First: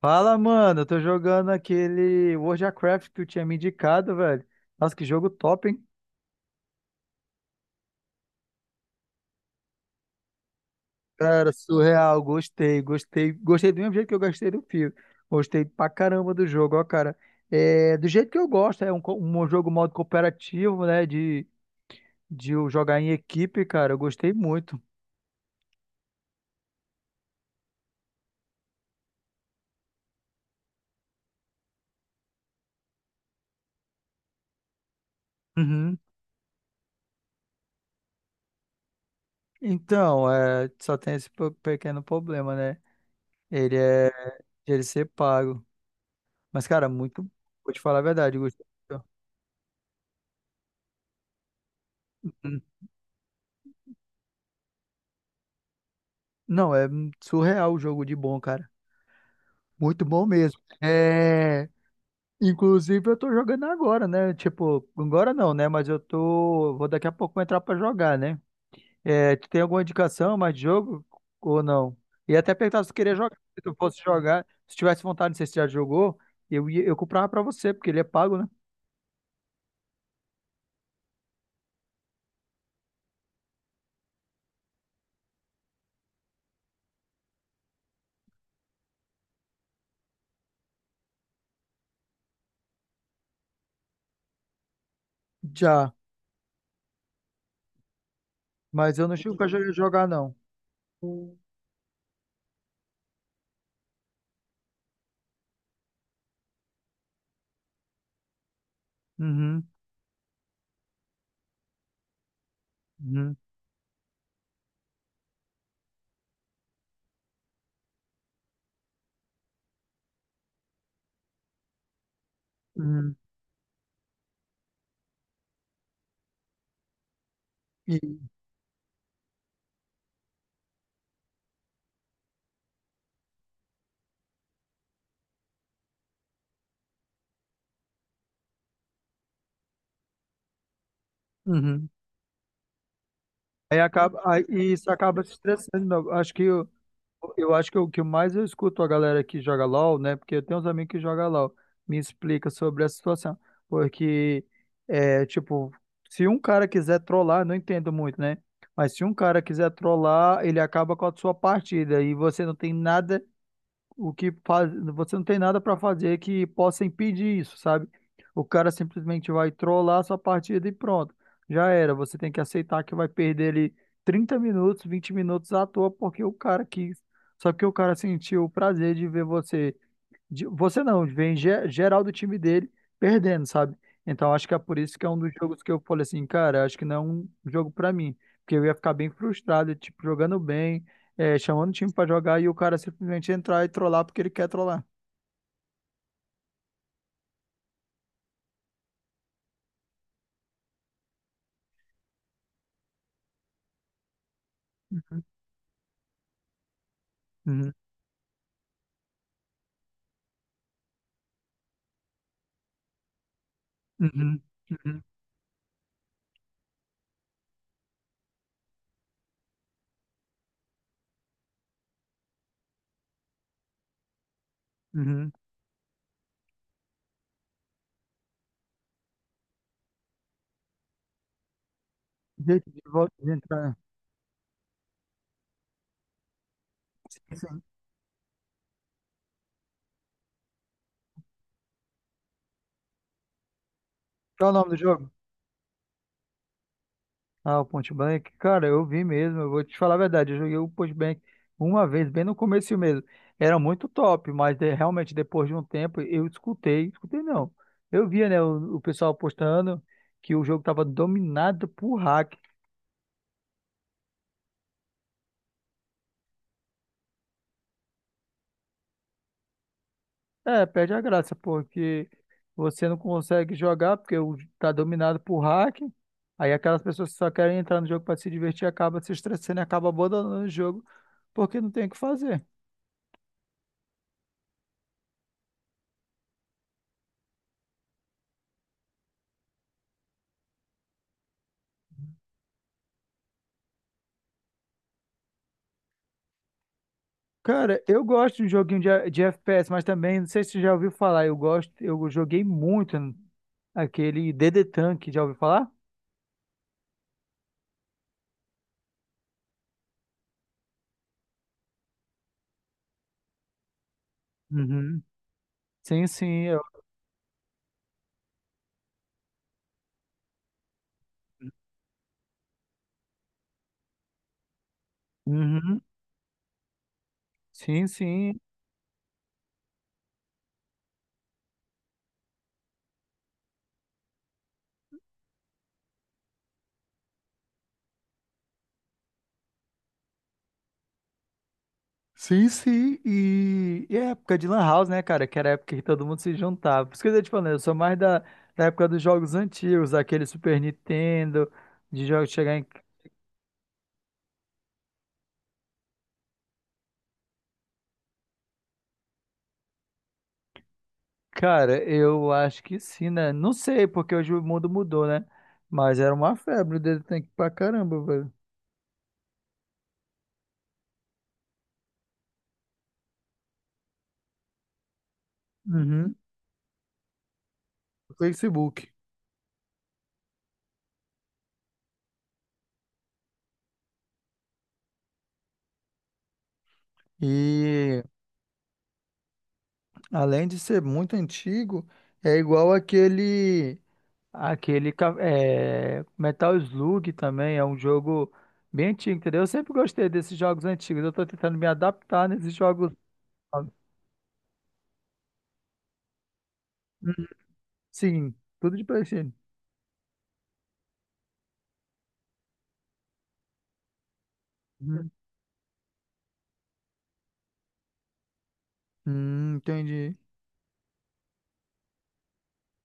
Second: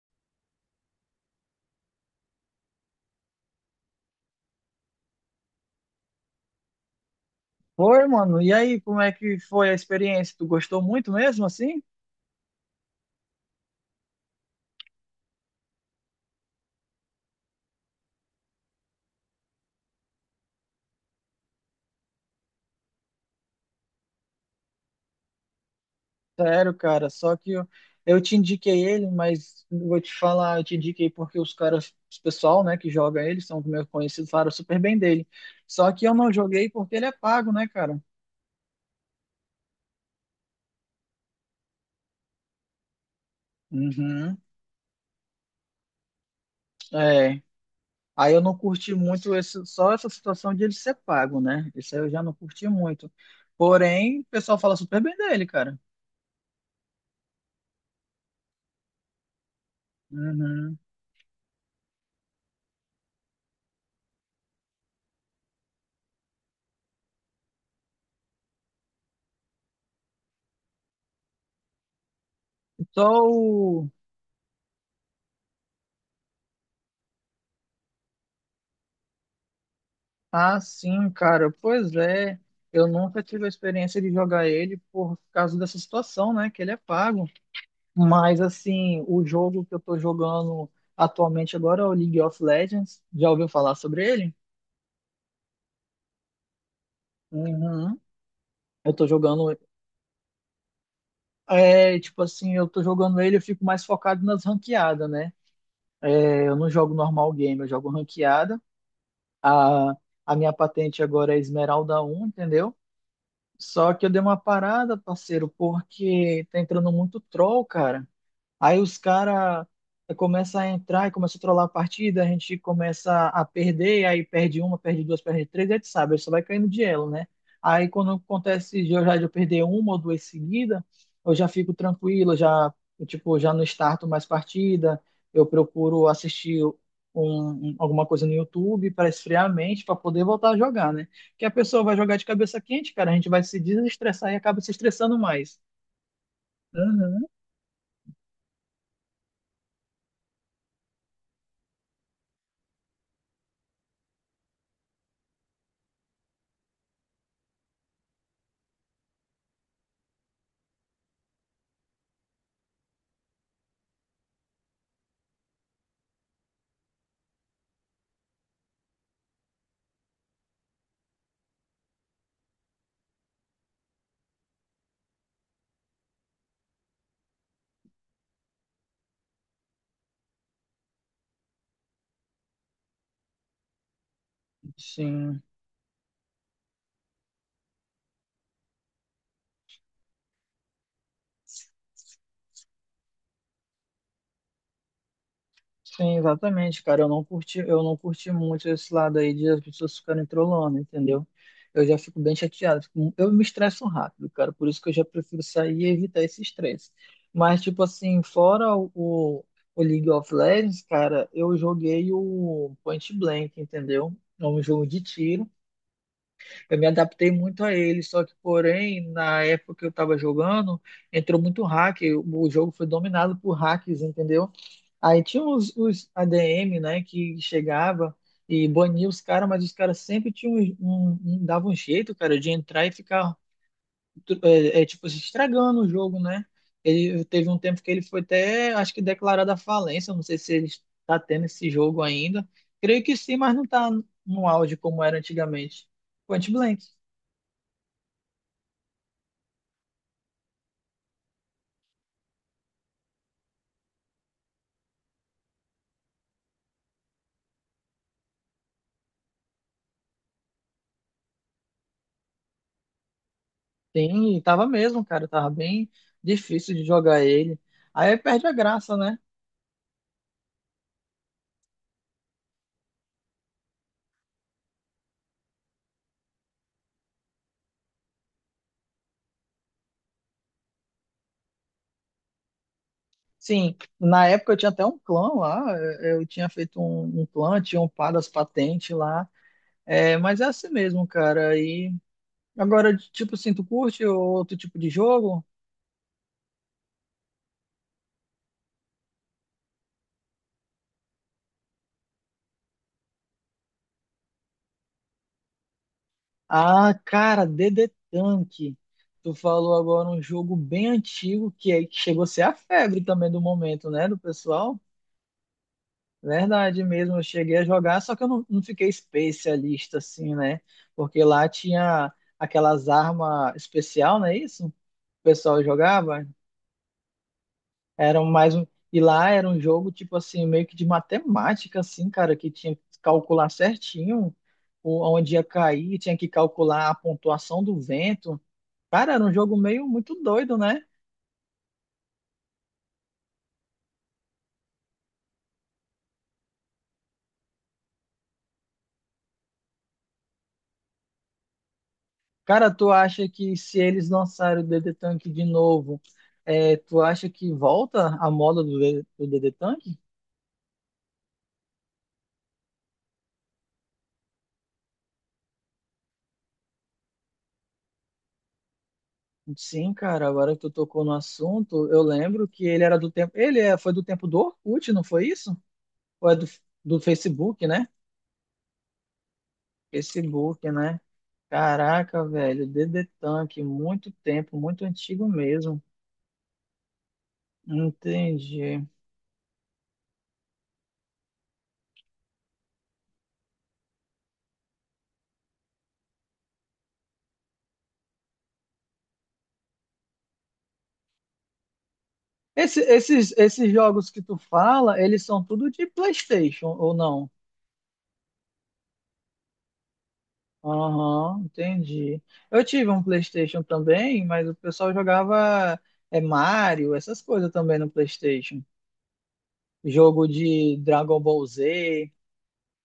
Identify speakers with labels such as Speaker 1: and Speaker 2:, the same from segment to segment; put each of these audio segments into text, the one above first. Speaker 1: Fala, mano. Eu tô jogando aquele World of Warcraft que tu tinha me indicado, velho. Nossa, que jogo top, hein?
Speaker 2: Foi, mano. E aí, como é que foi a experiência? Tu gostou muito mesmo,
Speaker 1: Cara,
Speaker 2: assim?
Speaker 1: surreal. Gostei. Gostei do mesmo jeito que eu gostei do filme. Gostei pra caramba do jogo, ó, cara. É, do jeito que eu gosto, é um jogo modo cooperativo, né? De eu jogar em equipe, cara. Eu gostei muito.
Speaker 2: Sério, cara. Só que eu te indiquei ele, mas vou te falar, eu te indiquei porque os pessoal, né, que joga ele, são meus conhecidos, falaram super bem dele. Só
Speaker 1: Uhum.
Speaker 2: que eu não joguei porque ele é pago, né, cara?
Speaker 1: Então, é, só tem esse pequeno problema, né? Ele é
Speaker 2: Uhum.
Speaker 1: de ele ser pago. Mas, cara, muito.
Speaker 2: É.
Speaker 1: Vou te falar a
Speaker 2: Aí
Speaker 1: verdade, eu
Speaker 2: eu não
Speaker 1: gostei.
Speaker 2: curti muito esse, só essa situação de ele ser pago, né? Isso aí eu já não
Speaker 1: Muito.
Speaker 2: curti muito. Porém, o pessoal fala super bem dele, cara.
Speaker 1: Não, é surreal o jogo de bom, cara. Muito bom mesmo.
Speaker 2: Uhum.
Speaker 1: É, inclusive eu tô jogando agora, né? Tipo, agora não, né? Mas eu tô, vou daqui a pouco entrar pra jogar, né? É, tu tem alguma indicação mais de jogo ou não? E até perguntar se tu
Speaker 2: Só
Speaker 1: queria jogar, se tu
Speaker 2: o
Speaker 1: fosse jogar, se tivesse vontade, não sei se já jogou, eu ia, eu comprava pra você, porque ele é pago, né?
Speaker 2: ah, sim, cara. Pois é. Eu nunca tive a experiência de jogar ele por causa dessa situação, né? Que ele é pago. Mas, assim, o jogo que eu tô jogando atualmente agora é o League of Legends. Já ouviu falar sobre ele?
Speaker 1: Já,
Speaker 2: Uhum. Eu
Speaker 1: mas
Speaker 2: tô
Speaker 1: eu não chego pra
Speaker 2: jogando.
Speaker 1: jogar não.
Speaker 2: É, tipo assim, eu tô jogando ele, eu fico mais focado nas ranqueadas, né? Eu não jogo normal game, eu jogo ranqueada.
Speaker 1: Uhum,
Speaker 2: A, a minha patente agora é Esmeralda um, entendeu?
Speaker 1: uhum,
Speaker 2: Só que eu dei uma parada, parceiro, porque tá entrando muito troll, cara. Aí os caras começam a entrar e começam a trollar a partida, a gente
Speaker 1: uhum.
Speaker 2: começa a perder, aí perde uma, perde duas, perde três, e a gente sabe, aí só vai caindo de elo, né? Aí
Speaker 1: E-
Speaker 2: quando acontece de eu perder uma ou duas seguidas, eu já fico tranquilo, eu já não starto mais partida, eu procuro assistir alguma coisa no YouTube para esfriar a mente, para poder voltar a jogar, né? Porque a pessoa
Speaker 1: uhum.
Speaker 2: vai jogar de cabeça quente, cara, a gente vai se
Speaker 1: Aí acaba,
Speaker 2: desestressar e
Speaker 1: aí
Speaker 2: acaba se
Speaker 1: isso
Speaker 2: estressando
Speaker 1: acaba se
Speaker 2: mais.
Speaker 1: estressando, meu. Acho que
Speaker 2: Uhum.
Speaker 1: eu acho que o que mais eu escuto a galera que joga LOL, né? Porque eu tenho uns amigos que jogam LOL, me explica sobre a situação. Porque, é, tipo, se um cara quiser trollar, não entendo muito, né? Mas se um cara quiser trollar, ele acaba com a sua partida e você não tem nada o que faz, você não tem nada para fazer que possa impedir isso, sabe? O cara simplesmente vai trollar a sua partida e pronto. Já era, você tem que aceitar que vai perder ali 30 minutos, 20 minutos à toa, porque o cara quis. Só que o cara sentiu o prazer de ver você você não, vem geral do time dele perdendo, sabe? Então acho que é por isso que é um dos
Speaker 2: Sim.
Speaker 1: jogos que eu falei assim, cara, acho que não é um jogo pra mim, porque eu ia ficar bem frustrado, tipo, jogando bem, é, chamando o time pra jogar e o cara simplesmente entrar e trollar porque ele quer trollar.
Speaker 2: Sim, exatamente, cara. Eu não curti muito esse lado aí de as pessoas ficarem trolando, entendeu? Eu já fico bem chateado. Eu me estresso rápido, cara. Por isso que eu já
Speaker 1: Uhum,
Speaker 2: prefiro sair e evitar esse estresse. Mas,
Speaker 1: uhum,
Speaker 2: tipo assim, fora o League of Legends, cara, eu joguei o Point Blank, entendeu?
Speaker 1: uhum,
Speaker 2: É um jogo
Speaker 1: uhum,
Speaker 2: de tiro. Eu me adaptei muito a ele, só que, porém, na época que eu estava jogando, entrou muito hack, o jogo foi dominado por hacks, entendeu? Aí
Speaker 1: uhum.
Speaker 2: tinha os ADM, né, que chegava e bania os caras, mas os caras sempre tinham dava um jeito, cara, de
Speaker 1: Gente, de
Speaker 2: entrar e
Speaker 1: volta de
Speaker 2: ficar,
Speaker 1: entrar.
Speaker 2: é, tipo, se estragando o jogo, né? Ele teve um
Speaker 1: Sim.
Speaker 2: tempo que ele foi até, acho que declarado a falência, não sei se ele está tendo esse jogo ainda. Creio que sim, mas não está no
Speaker 1: Qual é o nome do
Speaker 2: auge como
Speaker 1: jogo?
Speaker 2: era antigamente. Point Blank.
Speaker 1: Ah, o Point Blank, cara, eu vi mesmo, eu vou te falar a verdade, eu joguei o Point Blank uma vez, bem no começo mesmo. Era muito top, mas realmente depois de um tempo eu escutei, escutei não. Eu via, né, o pessoal postando que o jogo tava dominado por hack.
Speaker 2: Sim, e tava mesmo, cara, tava bem difícil de jogar ele. Aí perde a graça, né?
Speaker 1: É, perde a graça, porque você não consegue jogar porque tá dominado por hack. Aí aquelas pessoas que só querem entrar no jogo para se divertir acaba se estressando e acaba abandonando o jogo porque não tem o que fazer.
Speaker 2: Sim, na época eu tinha até um clã lá, eu tinha feito um clã, tinha upado as patentes lá, é, mas é assim mesmo, cara. E agora, tipo assim, tu curte outro tipo de jogo?
Speaker 1: Cara, eu gosto de um joguinho de FPS, mas também, não sei se você já ouviu falar, eu gosto, eu joguei muito aquele DD Tank, já ouviu falar?
Speaker 2: Ah, cara, DD Tank. Tu falou agora um jogo bem antigo que, é, que chegou a ser a febre também do momento, né, do pessoal?
Speaker 1: Uhum. Sim, sim, eu...
Speaker 2: Verdade mesmo, eu cheguei a jogar, só que eu não fiquei especialista assim, né? Porque lá tinha aquelas armas especial, não é isso? O pessoal
Speaker 1: Uhum.
Speaker 2: jogava.
Speaker 1: Sim,
Speaker 2: Era um
Speaker 1: sim.
Speaker 2: mais um, e lá era um jogo tipo assim, meio que de matemática assim, cara, que tinha que calcular certinho onde ia cair, tinha que calcular a pontuação do vento. Cara, era um jogo meio muito doido, né?
Speaker 1: Sim, sim. E é época de Lan House, né, cara? Que era a época que todo mundo se juntava. Por isso que eu tô te falando, eu sou mais da época dos jogos antigos, aquele Super Nintendo, de jogos chegar em,
Speaker 2: Cara, tu acha que se eles lançarem o DD Tank de novo, é, tu acha que volta a moda do DD Tank?
Speaker 1: cara, eu acho que sim, né? Não sei, porque hoje o mundo mudou, né? Mas era uma febre dele tem que pra caramba, velho.
Speaker 2: Sim, cara, agora que tu tocou no assunto, eu lembro que ele era do tempo. Ele foi do tempo do Orkut, não foi isso?
Speaker 1: Uhum.
Speaker 2: Ou é do Facebook, né?
Speaker 1: Facebook.
Speaker 2: Facebook, né? Caraca, velho, DD Tank, muito tempo, muito antigo mesmo.
Speaker 1: E
Speaker 2: Entendi.
Speaker 1: além de ser muito antigo, é igual aquele é, Metal Slug também, é um jogo bem antigo, entendeu? Eu sempre gostei desses jogos antigos. Eu tô tentando me adaptar nesses
Speaker 2: Esse-
Speaker 1: jogos
Speaker 2: esses, esses
Speaker 1: novos.
Speaker 2: jogos que tu fala, eles são tudo de PlayStation ou
Speaker 1: Uhum.
Speaker 2: não?
Speaker 1: Sim, tudo de PlayStation.
Speaker 2: Aham, entendi. Eu tive um PlayStation também, mas o pessoal
Speaker 1: Uhum.
Speaker 2: jogava é, Mario, essas coisas também no PlayStation.
Speaker 1: Entendi.
Speaker 2: Jogo de Dragon Ball Z,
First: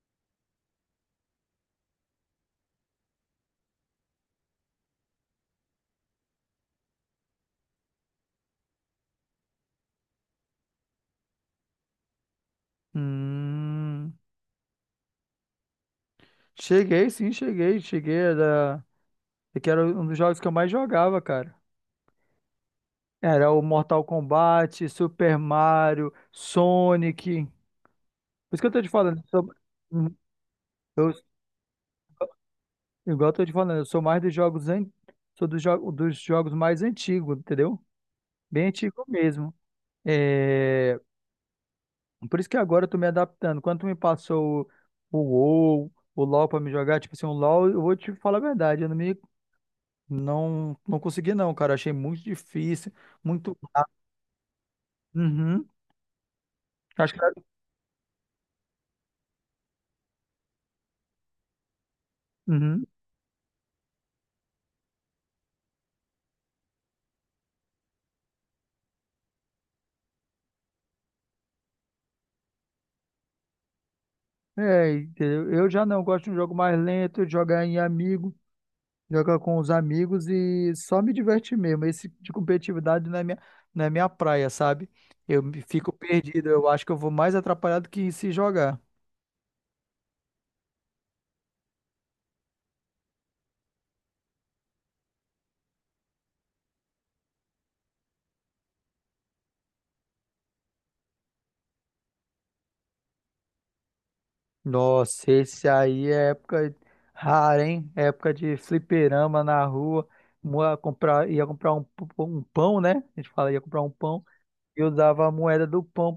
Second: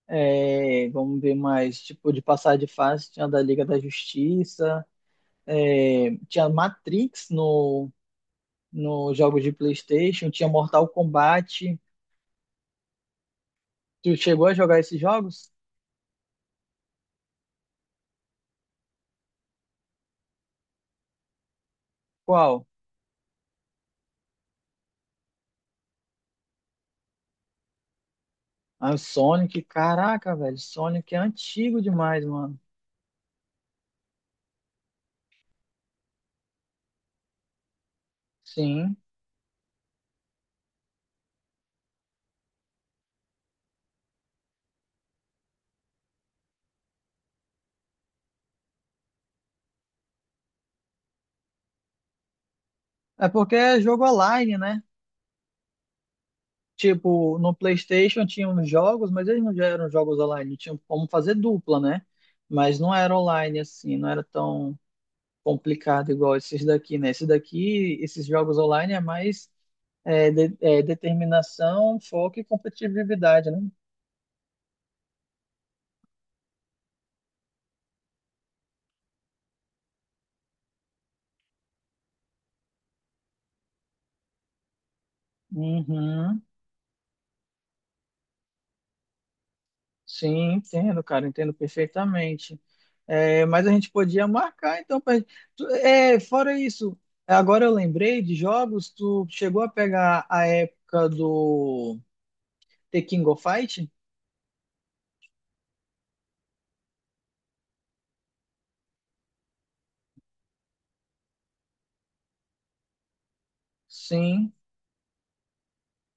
Speaker 2: é, vamos ver mais, tipo, de passar de fase, tinha da Liga da Justiça, é, tinha Matrix no jogo de PlayStation, tinha Mortal Kombat.
Speaker 1: Hum.
Speaker 2: Tu chegou a jogar esses jogos?
Speaker 1: Cheguei, sim, cheguei. Cheguei, era... é que era um dos jogos que eu mais jogava, cara.
Speaker 2: Qual?
Speaker 1: Era o Mortal Kombat, Super Mario, Sonic. Por isso que eu tô te
Speaker 2: Ah, o
Speaker 1: falando, eu sou...
Speaker 2: Sonic, caraca, velho,
Speaker 1: eu-
Speaker 2: Sonic é antigo demais, mano.
Speaker 1: igual eu tô te falando, eu sou mais dos jogos, an... sou dos, jo... dos jogos mais antigos, entendeu? Bem
Speaker 2: Sim.
Speaker 1: antigo mesmo. É... Por isso que agora eu tô me adaptando. Quando tu me passou o WoW, o LoL pra me jogar, tipo assim, o LoL, eu vou te falar a verdade, eu não me... Não, não consegui não, cara. Achei muito difícil,
Speaker 2: É porque
Speaker 1: muito.
Speaker 2: é jogo online, né?
Speaker 1: Uhum. Acho
Speaker 2: Tipo,
Speaker 1: que
Speaker 2: no PlayStation tinha uns jogos, mas eles não já eram jogos online. Tinham como fazer dupla, né? Mas
Speaker 1: uhum.
Speaker 2: não era online assim, não era tão complicado igual esses daqui, né? Esses daqui, esses jogos online é mais é, é, determinação, foco e competitividade, né?
Speaker 1: É, entendeu? Eu já não gosto de um jogo mais lento, de jogar em amigo, jogar com os amigos e só me divertir mesmo. Esse tipo de competitividade não é minha, não é minha praia, sabe? Fico
Speaker 2: Uhum.
Speaker 1: perdido, eu acho que eu vou mais atrapalhado que se jogar.
Speaker 2: Sim, entendo, cara, entendo perfeitamente. É, mas a gente podia marcar, então. Pra... É, fora isso, agora eu lembrei de jogos, tu chegou a pegar a época do The King of Fight?
Speaker 1: Nossa, esse aí é época rara, hein? Época de fliperama na rua. Comprar, ia comprar um pão, né? A gente fala, ia comprar um pão.
Speaker 2: Sim,
Speaker 1: E eu dava a moeda do pão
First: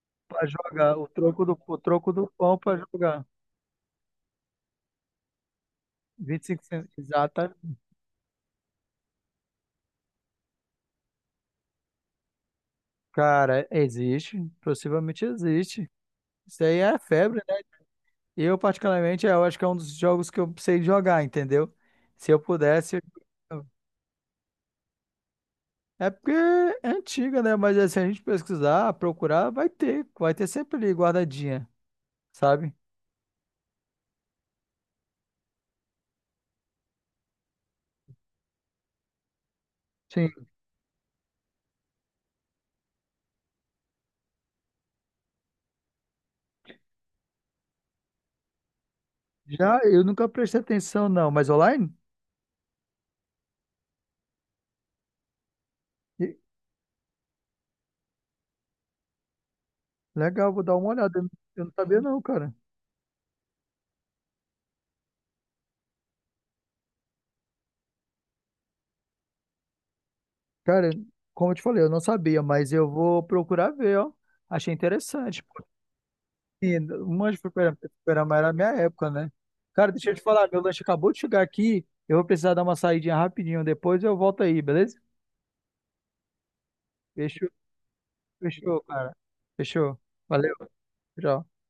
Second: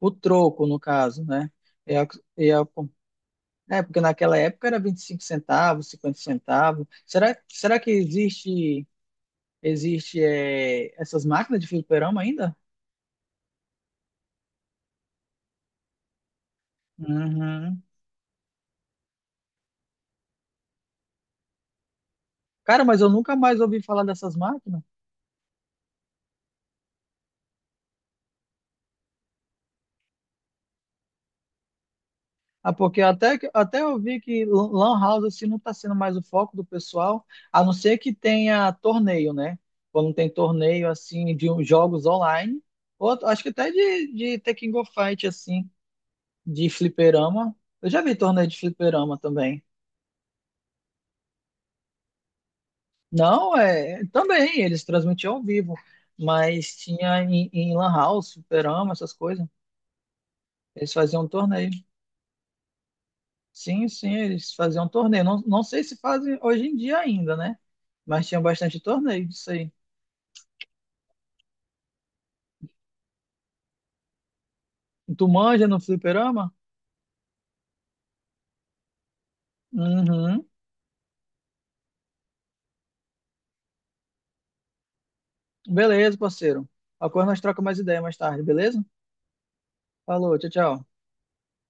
Speaker 2: o
Speaker 1: pra
Speaker 2: troco, no
Speaker 1: jogar o
Speaker 2: caso, né?
Speaker 1: o
Speaker 2: É, a-
Speaker 1: troco do
Speaker 2: é,
Speaker 1: pão
Speaker 2: a-
Speaker 1: pra jogar.
Speaker 2: é, porque naquela época era 25 centavos, 50
Speaker 1: 25
Speaker 2: centavos.
Speaker 1: centavos.
Speaker 2: Será,
Speaker 1: Exata.
Speaker 2: será que existe, existe é, essas máquinas de fliperama ainda?
Speaker 1: Cara, existe. Possivelmente existe. Isso aí é febre, né?
Speaker 2: Uhum.
Speaker 1: Eu, particularmente, eu acho que é um dos jogos que eu sei jogar, entendeu? Se eu
Speaker 2: Cara,
Speaker 1: pudesse.
Speaker 2: mas eu nunca mais
Speaker 1: eu-
Speaker 2: ouvi falar dessas máquinas.
Speaker 1: É porque é antiga, né? Mas assim, se a gente pesquisar, procurar, vai ter. Vai ter sempre ali guardadinha,
Speaker 2: Ah,
Speaker 1: sabe?
Speaker 2: porque até, até eu vi que lan house assim, não está sendo mais o foco do pessoal, a não ser que tenha torneio, né? Quando tem
Speaker 1: Sim.
Speaker 2: torneio assim de uns jogos online, ou acho que até de Tekken Go Fight assim, de fliperama. Eu já vi torneio de fliperama também.
Speaker 1: Já eu nunca prestei atenção, não. Mas online?
Speaker 2: Não, é, também eles transmitiam ao vivo,
Speaker 1: E-
Speaker 2: mas tinha em lan house, fliperama, essas coisas.
Speaker 1: legal, vou dar uma
Speaker 2: Eles
Speaker 1: olhada.
Speaker 2: faziam
Speaker 1: Eu
Speaker 2: torneio.
Speaker 1: não sabia, não, cara.
Speaker 2: Sim, sim, eles faziam torneio. Não, não sei se fazem hoje em dia ainda, né? Mas tinha bastante torneio disso aí.
Speaker 1: Cara, como eu te falei, eu não sabia, mas eu vou procurar ver, ó. Achei
Speaker 2: Tu
Speaker 1: interessante.
Speaker 2: manja no fliperama?
Speaker 1: Porque um monte de fliperama era a minha época, né? Cara, deixa eu te
Speaker 2: Uhum.
Speaker 1: falar, meu lanche acabou de chegar aqui. Eu vou precisar dar uma saidinha rapidinho. Depois eu volto aí, beleza?
Speaker 2: Beleza, parceiro. A coisa nós
Speaker 1: Fechou,
Speaker 2: trocamos mais ideia mais tarde, beleza?
Speaker 1: fechou, cara. Fechou.
Speaker 2: Falou, tchau,
Speaker 1: Valeu,
Speaker 2: tchau.
Speaker 1: tchau.